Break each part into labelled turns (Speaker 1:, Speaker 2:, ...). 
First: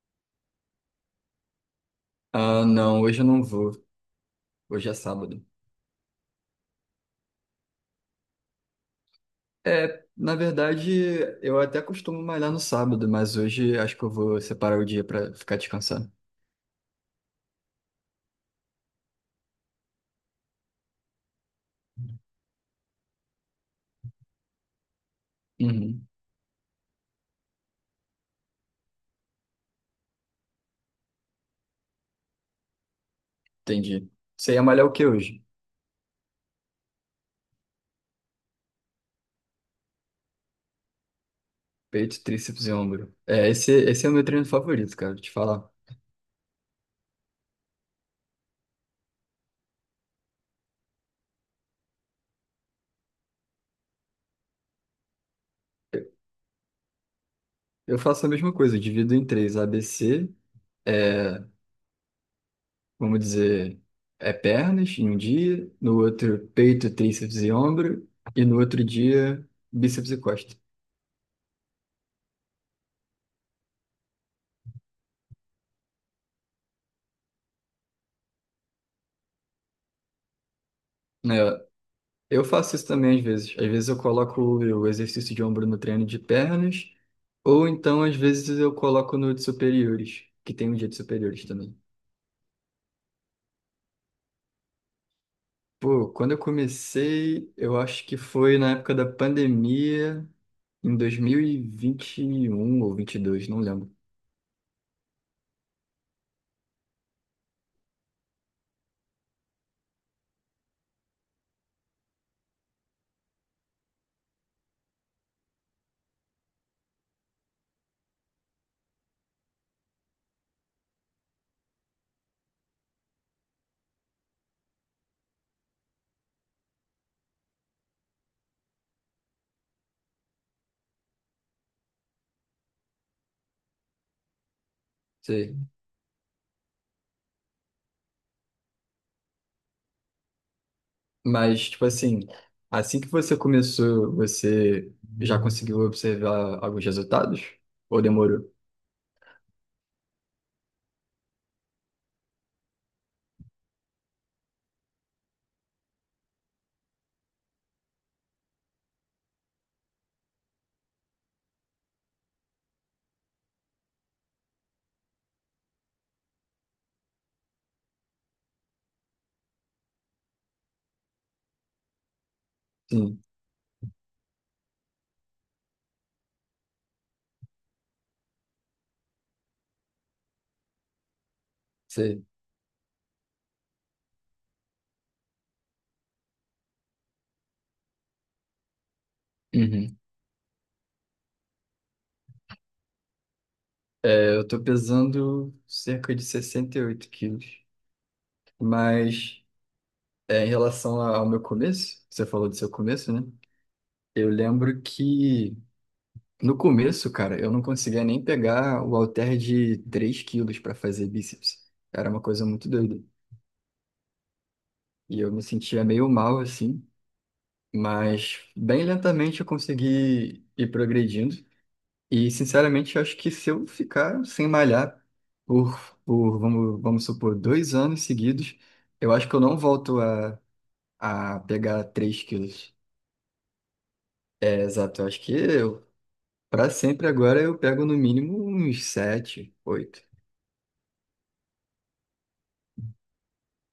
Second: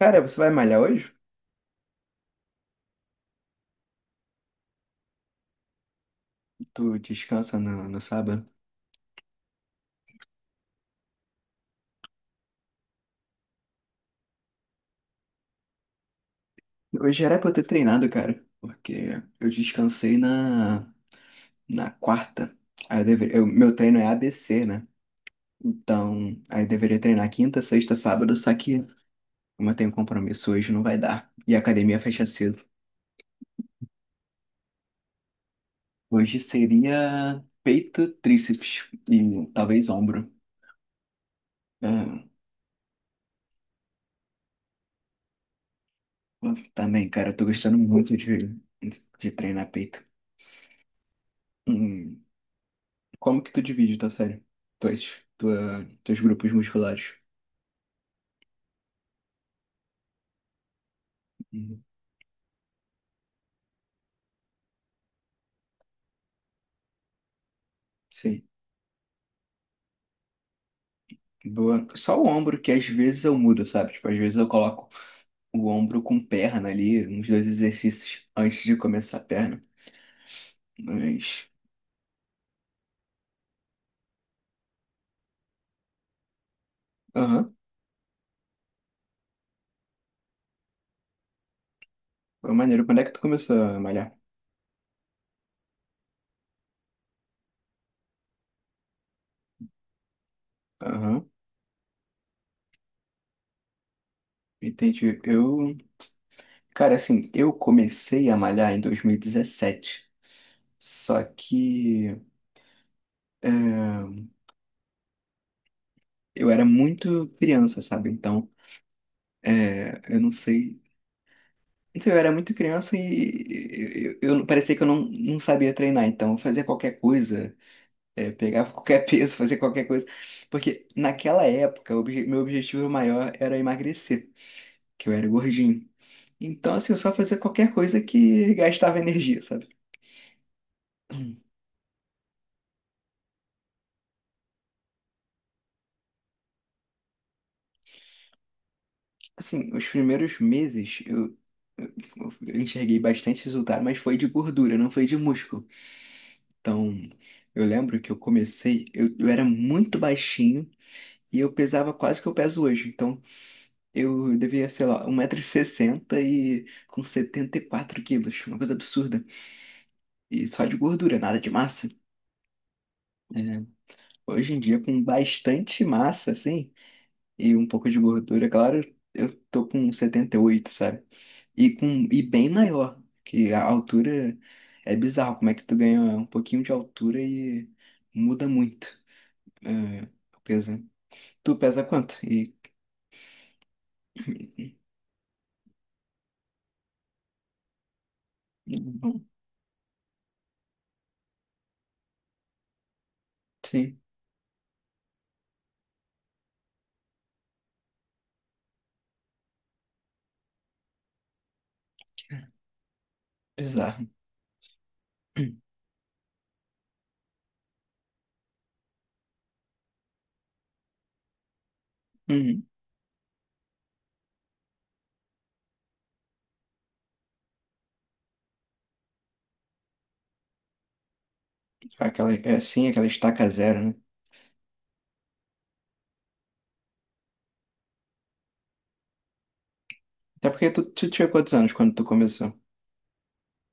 Speaker 1: Cara, você vai malhar hoje?
Speaker 2: Ah, não, hoje eu não vou. Hoje é sábado.
Speaker 1: Tu descansa no sábado?
Speaker 2: É, na verdade, eu até costumo malhar no sábado, mas hoje acho que eu vou separar o dia pra ficar descansando.
Speaker 1: Hoje era pra eu ter treinado, cara, porque eu descansei na quarta. Aí meu treino é ABC, né?
Speaker 2: Uhum,
Speaker 1: Então, aí eu deveria treinar quinta, sexta, sábado, só que como eu tenho compromisso hoje, não vai dar. E a academia fecha cedo.
Speaker 2: entendi. Você ia malhar o que hoje?
Speaker 1: Hoje seria peito, tríceps e talvez ombro.
Speaker 2: Peito,
Speaker 1: Ah,
Speaker 2: tríceps e ombro. É, esse é o meu treino favorito, cara, te falar.
Speaker 1: também, cara, eu tô gostando muito de treinar peito. Hum. Como que tu divide tua série? Teus grupos musculares.
Speaker 2: Eu faço a mesma coisa, eu divido em três. ABC, é,
Speaker 1: Uhum.
Speaker 2: vamos dizer, é pernas em um dia, no outro peito, tríceps e ombro,
Speaker 1: Sim.
Speaker 2: e no outro dia, bíceps e costa.
Speaker 1: Boa. Só o ombro, que às vezes eu mudo, sabe? Tipo, às vezes eu coloco o ombro com perna ali, uns dois exercícios antes de começar a perna. Mas.
Speaker 2: É, eu faço isso também às vezes. Às vezes eu coloco o exercício de ombro no treino de pernas,
Speaker 1: Aham.
Speaker 2: ou então às vezes eu coloco no de superiores, que tem um dia de superiores também.
Speaker 1: Foi maneiro. Quando é que tu começou a malhar?
Speaker 2: Pô, quando eu comecei, eu acho que foi na época da pandemia, em
Speaker 1: Aham.
Speaker 2: 2021 ou 22, não lembro.
Speaker 1: Entendi. Eu. Cara, assim, eu comecei a malhar em 2017. Só que é, eu era muito criança, sabe? Então. É, eu não sei Não sei, eu era muito criança e parecia que eu não sabia treinar, então eu fazia qualquer coisa, pegava qualquer peso, fazia qualquer coisa. Porque naquela época, meu objetivo maior era emagrecer, que eu era
Speaker 2: Sei.
Speaker 1: gordinho. Então, assim, eu só fazia qualquer coisa que gastava energia, sabe?
Speaker 2: Mas, tipo assim, assim que você começou, você já conseguiu observar alguns resultados? Ou demorou?
Speaker 1: Assim, os primeiros meses eu- eu enxerguei bastante resultado, mas foi de gordura, não foi de músculo. Então, eu lembro que eu comecei, eu era muito baixinho. E eu pesava quase que eu peso hoje. Então, eu devia, sei lá, 1,60 m e com 74 quilos, uma coisa absurda. E só de gordura, nada de massa.
Speaker 2: Sim,
Speaker 1: É, hoje em dia, com bastante massa, assim, e um pouco de gordura, claro, eu tô com 78, sabe? E, e
Speaker 2: sei.
Speaker 1: bem maior, que a altura é bizarro, como é que tu ganha um pouquinho de altura e muda muito.
Speaker 2: Uhum.
Speaker 1: É, o peso. Tu pesa quanto? E...
Speaker 2: Eu tô pesando cerca de 68 quilos. Mas é, em relação ao meu começo, você falou do seu começo, né?
Speaker 1: Sim,
Speaker 2: Eu lembro que no começo, cara, eu não conseguia nem pegar o halter de 3 quilos para fazer bíceps. Era uma coisa muito doida.
Speaker 1: bizarro.
Speaker 2: E eu me sentia meio mal assim. Mas bem lentamente eu consegui ir progredindo. E, sinceramente, eu acho que se eu ficar sem malhar por, por vamos supor, 2 anos seguidos, eu acho que eu não volto a pegar 3
Speaker 1: Aquela, é,
Speaker 2: quilos.
Speaker 1: sim, aquela estaca zero, né?
Speaker 2: É, exato, eu acho que eu, para sempre agora, eu pego no mínimo uns 7, 8.
Speaker 1: Até porque tu tinha quantos anos quando tu começou?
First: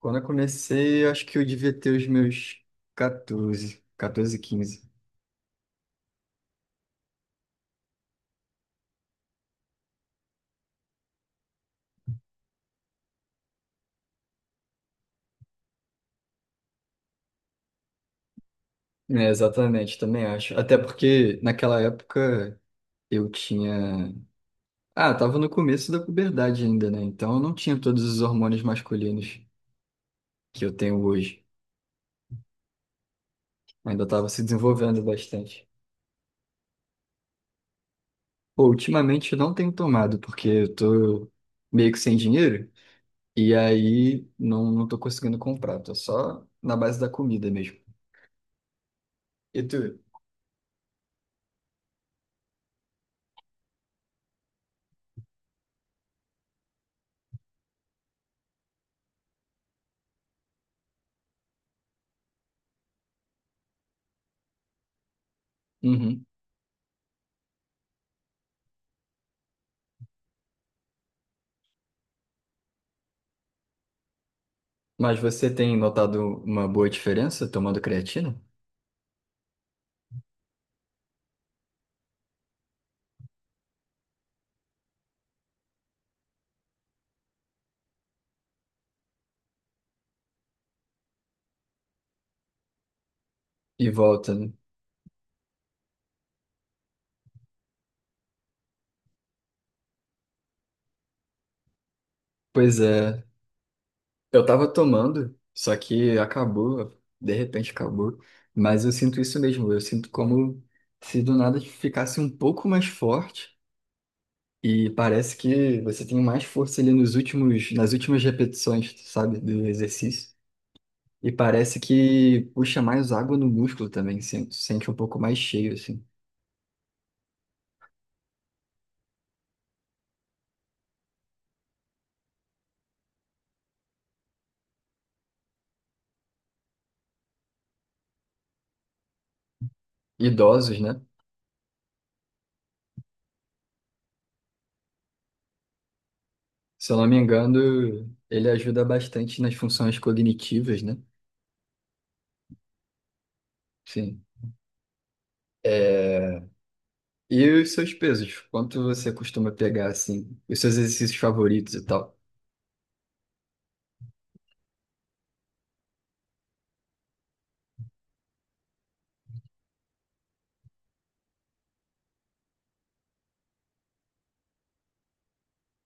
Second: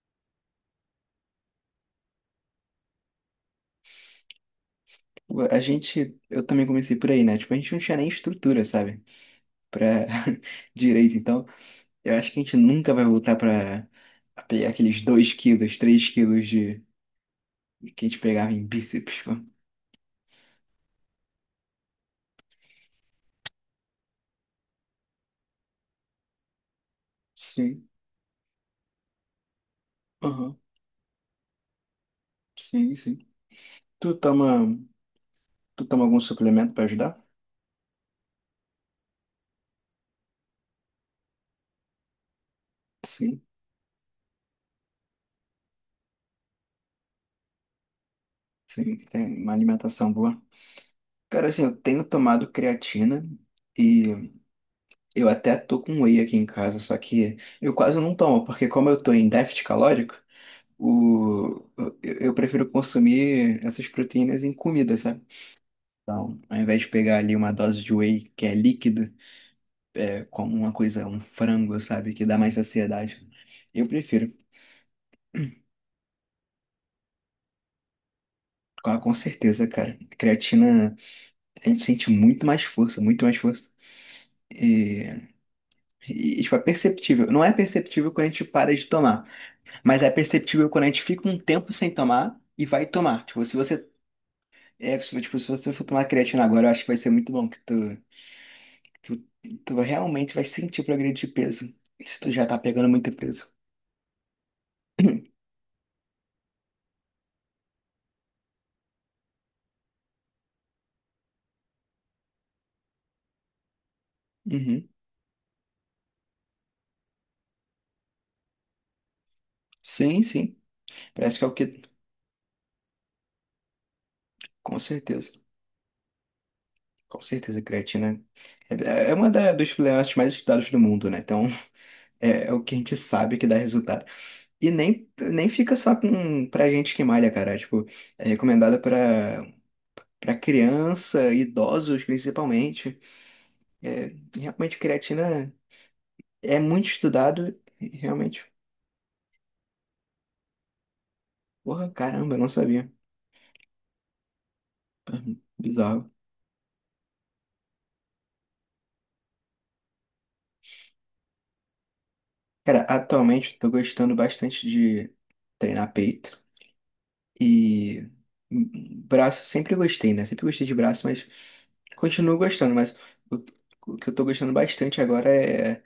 Speaker 2: Quando eu comecei, eu acho que eu devia ter os meus 14, 14 15.
Speaker 1: Tipo, eu também comecei por aí, né? Tipo, a gente não tinha nem estrutura, sabe? Pra direito. Então, eu acho que a gente nunca vai voltar pra a pegar aqueles 2 quilos, 3 quilos de que a gente pegava em bíceps,
Speaker 2: É,
Speaker 1: pô.
Speaker 2: exatamente, também acho. Até porque naquela época eu tinha. Ah, tava no começo da puberdade ainda, né? Então eu não tinha
Speaker 1: Sim,
Speaker 2: todos os hormônios masculinos
Speaker 1: aham.
Speaker 2: que eu tenho hoje.
Speaker 1: Sim, sim.
Speaker 2: Ainda
Speaker 1: Tu
Speaker 2: tava se
Speaker 1: toma,
Speaker 2: desenvolvendo bastante.
Speaker 1: tu toma algum suplemento pra ajudar?
Speaker 2: Pô, ultimamente eu não tenho tomado, porque eu tô meio que sem dinheiro.
Speaker 1: Sim,
Speaker 2: E aí não, não tô conseguindo comprar. Tô só na base da comida mesmo.
Speaker 1: sim, tem uma
Speaker 2: E tu?
Speaker 1: alimentação boa. Cara, assim, eu tenho tomado creatina. E eu até tô com whey aqui em casa, só que eu quase não tomo, porque como eu tô em déficit calórico, o... eu prefiro consumir essas proteínas em comida, sabe?
Speaker 2: Uhum.
Speaker 1: Então, ao invés de pegar ali uma dose de whey, que é líquido, é como uma coisa, um frango, sabe? Que dá mais saciedade. Eu prefiro,
Speaker 2: Mas você tem notado uma boa diferença tomando creatina?
Speaker 1: com certeza, cara. Creatina, a gente sente muito mais força, muito mais força. E, e tipo, é perceptível. Não é perceptível quando a gente para de tomar. Mas é perceptível quando a gente fica um tempo sem tomar e vai tomar. Tipo, se você.
Speaker 2: E volta, né?
Speaker 1: É, tipo, se você for tomar creatina agora, eu acho que vai ser muito bom, que tu, tu realmente vai sentir o progresso de peso. Se tu já tá
Speaker 2: Pois
Speaker 1: pegando muito
Speaker 2: é.
Speaker 1: peso.
Speaker 2: Eu tava tomando, só que acabou, de repente acabou. Mas eu sinto isso mesmo, eu sinto como se do nada ficasse um pouco mais forte
Speaker 1: Uhum.
Speaker 2: e parece que você tem mais força ali nos últimos, nas últimas repetições, sabe, do
Speaker 1: Sim,
Speaker 2: exercício.
Speaker 1: sim.
Speaker 2: E
Speaker 1: Parece que é o
Speaker 2: parece
Speaker 1: que.
Speaker 2: que puxa mais água no músculo também, sinto,
Speaker 1: Com
Speaker 2: sente um pouco
Speaker 1: certeza.
Speaker 2: mais cheio, assim.
Speaker 1: Com certeza, a creatina é, é uma dos suplementos mais estudados do mundo, né? Então, é o que a gente sabe que dá resultado. E nem fica só pra gente que malha, cara. Tipo, é recomendada para
Speaker 2: Idosos, né?
Speaker 1: criança, idosos principalmente. É, realmente, creatina é muito
Speaker 2: Se eu não me engano,
Speaker 1: estudado e realmente,
Speaker 2: ele ajuda bastante nas funções cognitivas, né?
Speaker 1: porra, caramba, eu não sabia.
Speaker 2: Sim.
Speaker 1: Bizarro.
Speaker 2: É, e os seus pesos? Quanto você costuma pegar, assim? Os seus exercícios favoritos e tal?
Speaker 1: Cara, atualmente eu tô gostando bastante de treinar peito e braço, sempre gostei, né? Sempre gostei de braço, mas continuo gostando, mas o o que eu tô gostando bastante agora é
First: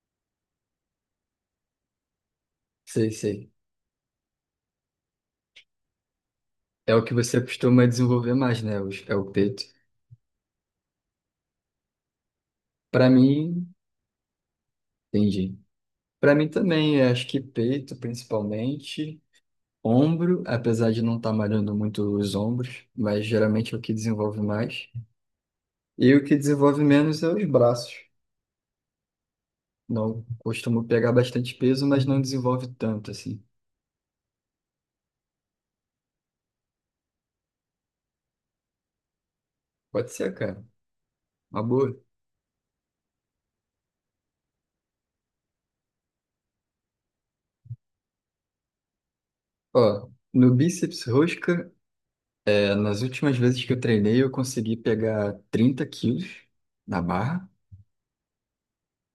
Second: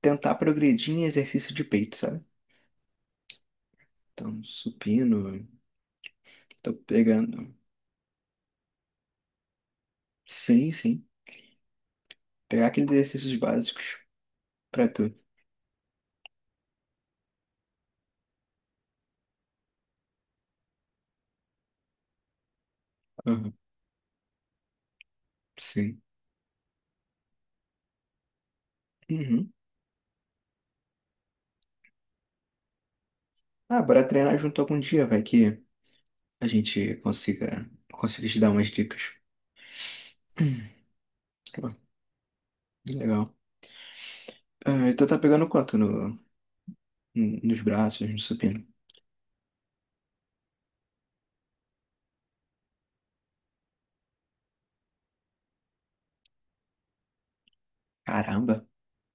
Speaker 1: tentar progredir em exercício de peito, sabe?
Speaker 2: Sei, sei.
Speaker 1: Então, supino, tô
Speaker 2: É o que você
Speaker 1: pegando.
Speaker 2: costuma desenvolver mais, né? É o peito.
Speaker 1: Sim, sim. Pegar aqueles
Speaker 2: Pra
Speaker 1: exercícios
Speaker 2: mim,
Speaker 1: básicos. Pra tu.
Speaker 2: entendi. Pra mim também, eu acho que peito, principalmente. Ombro, apesar de não estar malhando muito os ombros, mas
Speaker 1: Aham.
Speaker 2: geralmente é o que desenvolve mais.
Speaker 1: Sim.
Speaker 2: E o que desenvolve menos é os braços.
Speaker 1: Uhum.
Speaker 2: Não costumo pegar bastante peso, mas não desenvolve tanto, assim.
Speaker 1: Ah, bora treinar junto algum dia, vai que a gente consiga te dar umas dicas.
Speaker 2: Pode ser, cara. Uma
Speaker 1: Pô,
Speaker 2: boa.
Speaker 1: legal. Ah, então tá pegando quanto nos braços, no supino?
Speaker 2: Ó, no bíceps rosca. Nas últimas vezes que eu treinei, eu consegui pegar 30 quilos na barra
Speaker 1: Caramba,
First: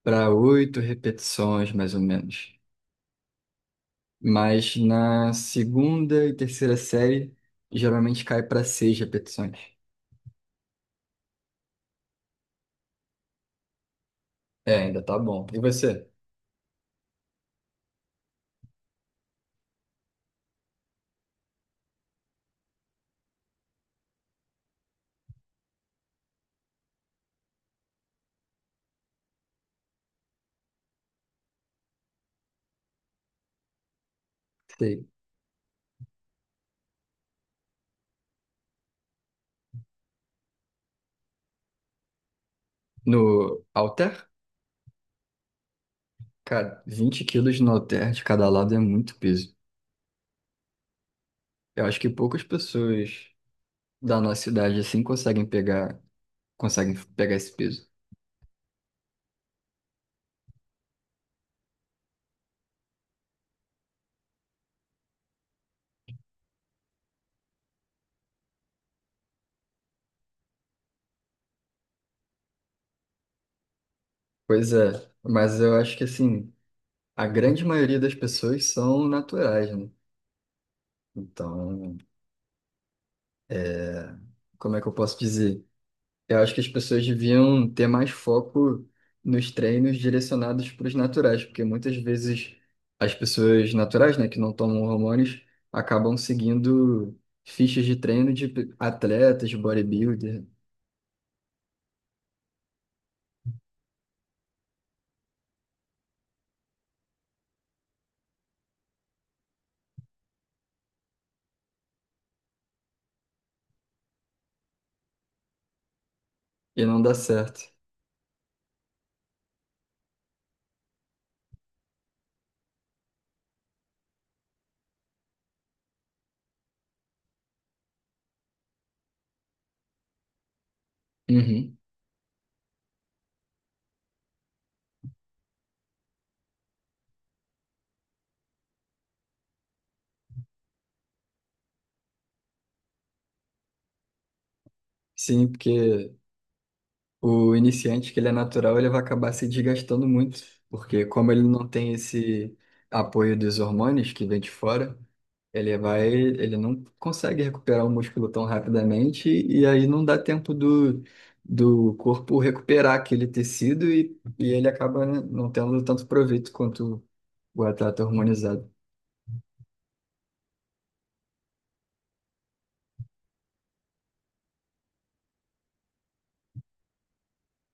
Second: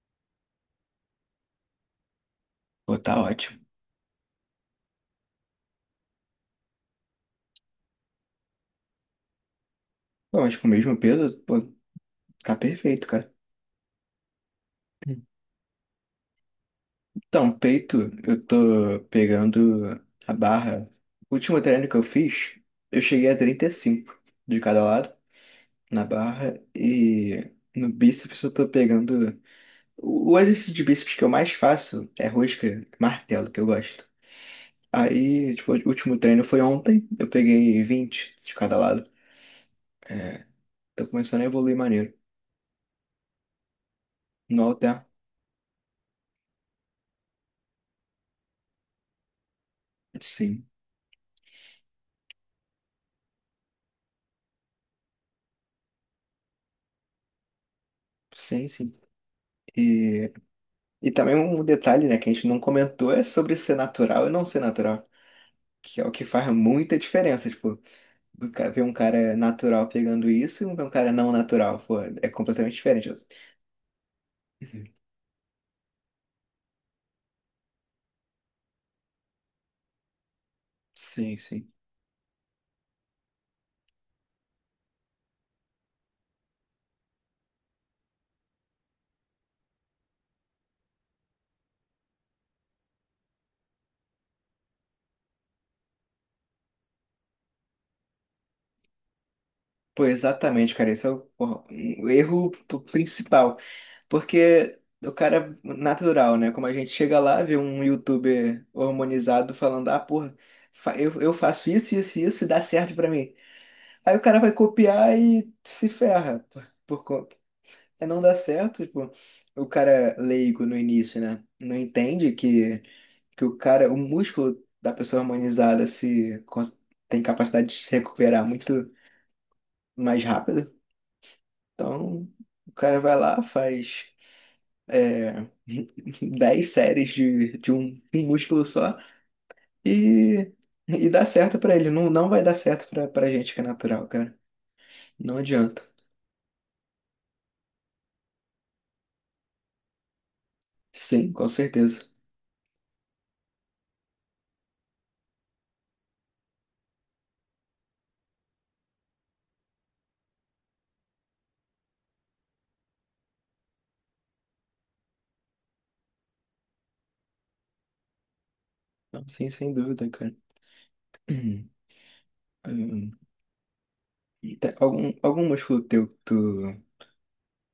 Speaker 2: para oito repetições, mais ou menos.
Speaker 1: pô, tá ótimo.
Speaker 2: Mas na segunda e terceira série, geralmente cai para seis repetições.
Speaker 1: Pô, mas com o mesmo peso, pô, tá perfeito, cara.
Speaker 2: É, ainda tá
Speaker 1: Hum.
Speaker 2: bom. E você?
Speaker 1: Então, peito, eu tô pegando a barra. O último treino que eu fiz, eu cheguei a 35 de cada lado, na barra, e no bíceps eu tô pegando. O exercício de bíceps que eu mais faço é rosca, martelo, que eu gosto.
Speaker 2: Sei.
Speaker 1: Aí, tipo, o último treino foi ontem, eu peguei 20 de cada lado. É, tô começando a evoluir maneiro.
Speaker 2: No halter?
Speaker 1: No alter,
Speaker 2: Cara, 20 quilos no halter de cada lado é muito peso.
Speaker 1: sim,
Speaker 2: Eu acho que poucas pessoas da nossa idade assim conseguem pegar esse peso.
Speaker 1: sim, sim. E, e também um detalhe, né, que a gente não comentou é sobre ser natural e não ser natural, que é o que faz muita diferença, tipo, ver um cara natural pegando isso e ver um cara não natural, pô, é completamente diferente.
Speaker 2: Pois
Speaker 1: Uhum.
Speaker 2: é, mas eu acho que assim. A grande maioria das pessoas são naturais, né?
Speaker 1: Sim, sim.
Speaker 2: Então, como é que eu posso dizer? Eu acho que as pessoas deviam ter mais foco nos treinos direcionados para os naturais, porque muitas vezes as pessoas naturais, né, que não tomam hormônios, acabam seguindo fichas de treino de atletas, de
Speaker 1: Pô,
Speaker 2: bodybuilder,
Speaker 1: exatamente, cara. Esse é o, porra, o erro principal. Porque o cara natural, né? Como a gente chega lá, vê um youtuber hormonizado falando, ah, porra, eu faço isso, isso e isso e dá certo pra mim. Aí o cara vai copiar e se ferra. Por,
Speaker 2: e não
Speaker 1: por,
Speaker 2: dá
Speaker 1: co-
Speaker 2: certo.
Speaker 1: é não dá certo, tipo, o cara leigo no início, né? Não entende que o músculo da pessoa hormonizada se cons- tem capacidade de se recuperar muito mais rápido.
Speaker 2: Uhum.
Speaker 1: Então, o cara vai lá, faz é, 10 séries de um músculo só e, e dá certo pra ele. Não, não vai dar certo pra gente que é natural, cara. Não
Speaker 2: Sim,
Speaker 1: adianta.
Speaker 2: porque o iniciante, que ele é natural, ele vai acabar se desgastando muito, porque
Speaker 1: Sim,
Speaker 2: como ele
Speaker 1: com
Speaker 2: não tem
Speaker 1: certeza.
Speaker 2: esse apoio dos hormônios que vem de fora, ele não consegue recuperar o músculo tão rapidamente e aí não dá tempo do corpo recuperar aquele tecido e ele acaba, né, não tendo tanto proveito quanto o atleta hormonizado.
Speaker 1: Não, sim, sem dúvida, cara. Hum, tem algum músculo teu que tu,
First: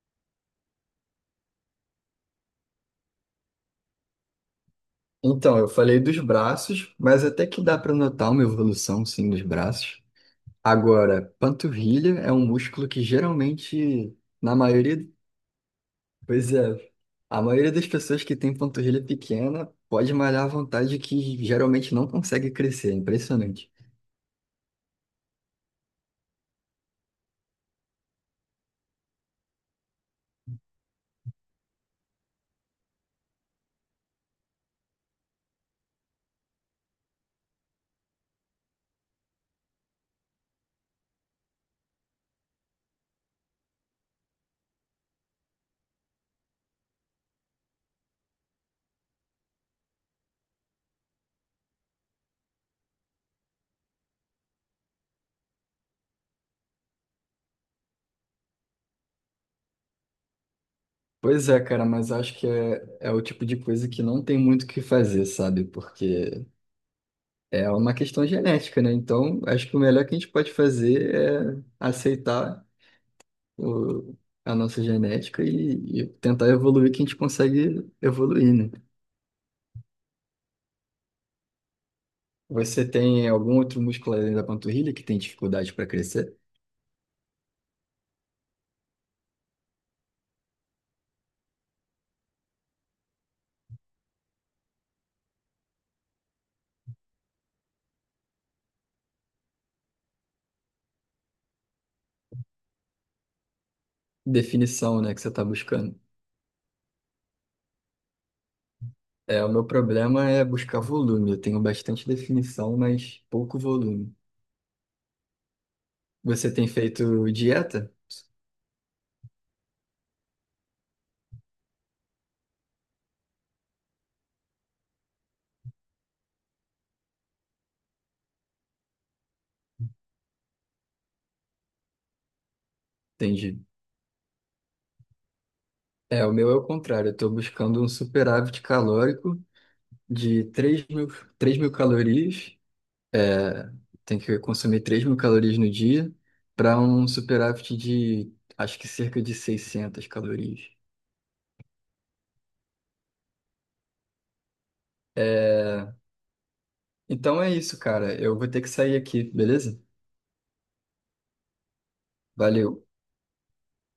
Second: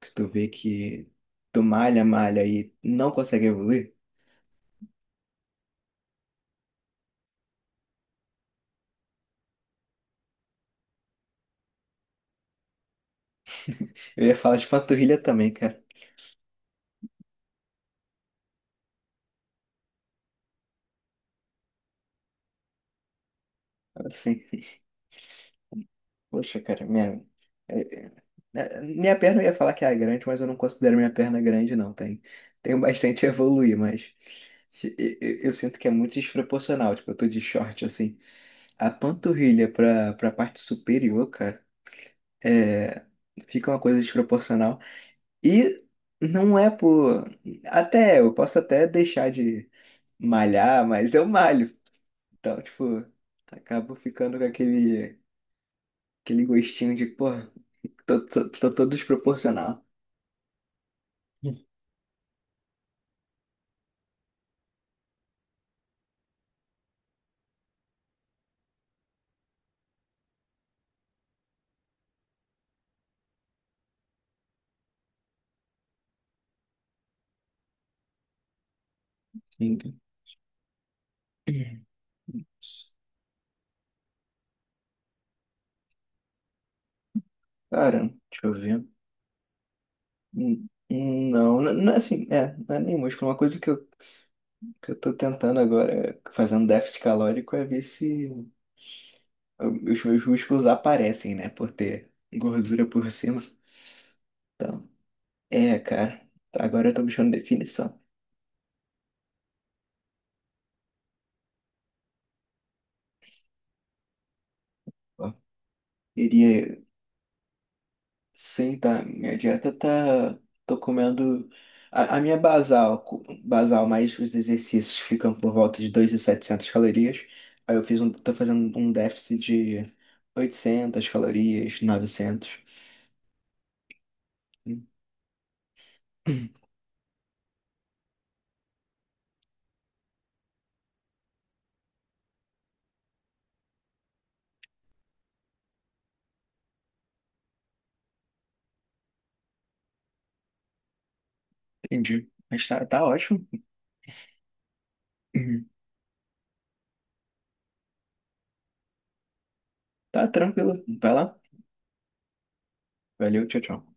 Speaker 1: que tu vê que tu malha e não consegue evoluir?
Speaker 2: Então, eu falei dos braços, mas até que dá para notar uma evolução, sim, dos braços. Agora, panturrilha é um músculo que geralmente,
Speaker 1: Eu ia
Speaker 2: na
Speaker 1: falar de
Speaker 2: maioria,
Speaker 1: panturrilha também, cara.
Speaker 2: pois é, a maioria das pessoas que tem panturrilha pequena pode malhar à vontade que geralmente não consegue crescer, é impressionante.
Speaker 1: Assim. Poxa, cara, é- minha perna eu ia falar que é grande, mas eu não considero minha perna grande, não. Tenho bastante a evoluir, mas eu sinto que é muito desproporcional. Tipo, eu tô de short assim. A panturrilha pra parte superior, cara, é, fica uma coisa desproporcional. E não é por. Até eu posso até deixar de malhar, mas eu malho. Então, tipo, acabo ficando com aquele gostinho de, pô. Tô todo desproporcional.
Speaker 2: Pois é, cara, mas acho que é o tipo de coisa que não tem muito o que fazer, sabe? Porque é uma questão genética, né? Então, acho que o melhor que a gente pode fazer é aceitar o, a nossa genética e tentar evoluir que a gente consegue evoluir, né?
Speaker 1: Sim.
Speaker 2: Você tem algum outro músculo além da panturrilha que tem dificuldade para crescer?
Speaker 1: Cara, deixa eu ver. Não, não, não é assim, não é nem músculo. Uma coisa que eu tô tentando agora, é, fazendo déficit calórico, é ver se os meus músculos aparecem, né? Por ter gordura por cima. Então,
Speaker 2: Definição, né, que você está buscando.
Speaker 1: cara. Agora eu tô buscando definição.
Speaker 2: É, o meu problema é buscar volume. Eu tenho bastante definição, mas pouco volume.
Speaker 1: Ó,
Speaker 2: Você tem
Speaker 1: queria.
Speaker 2: feito dieta?
Speaker 1: Sim, tá. Minha dieta tá. Tô comendo. A minha basal, basal mais os exercícios ficam por volta de 2.700 calorias. Aí tô fazendo um déficit de 800 calorias, 900.
Speaker 2: Entendi. É, o meu é o contrário. Eu estou buscando um superávit calórico de 3.000, 3.000 calorias. Tem que consumir 3.000 calorias no dia para um superávit de, acho que cerca de 600 calorias.
Speaker 1: Entendi. Mas tá, ótimo. Uhum.
Speaker 2: Então é isso, cara. Eu vou ter que sair aqui, beleza?
Speaker 1: Tá tranquilo. Vai lá.
Speaker 2: Valeu.
Speaker 1: Valeu, tchau, tchau.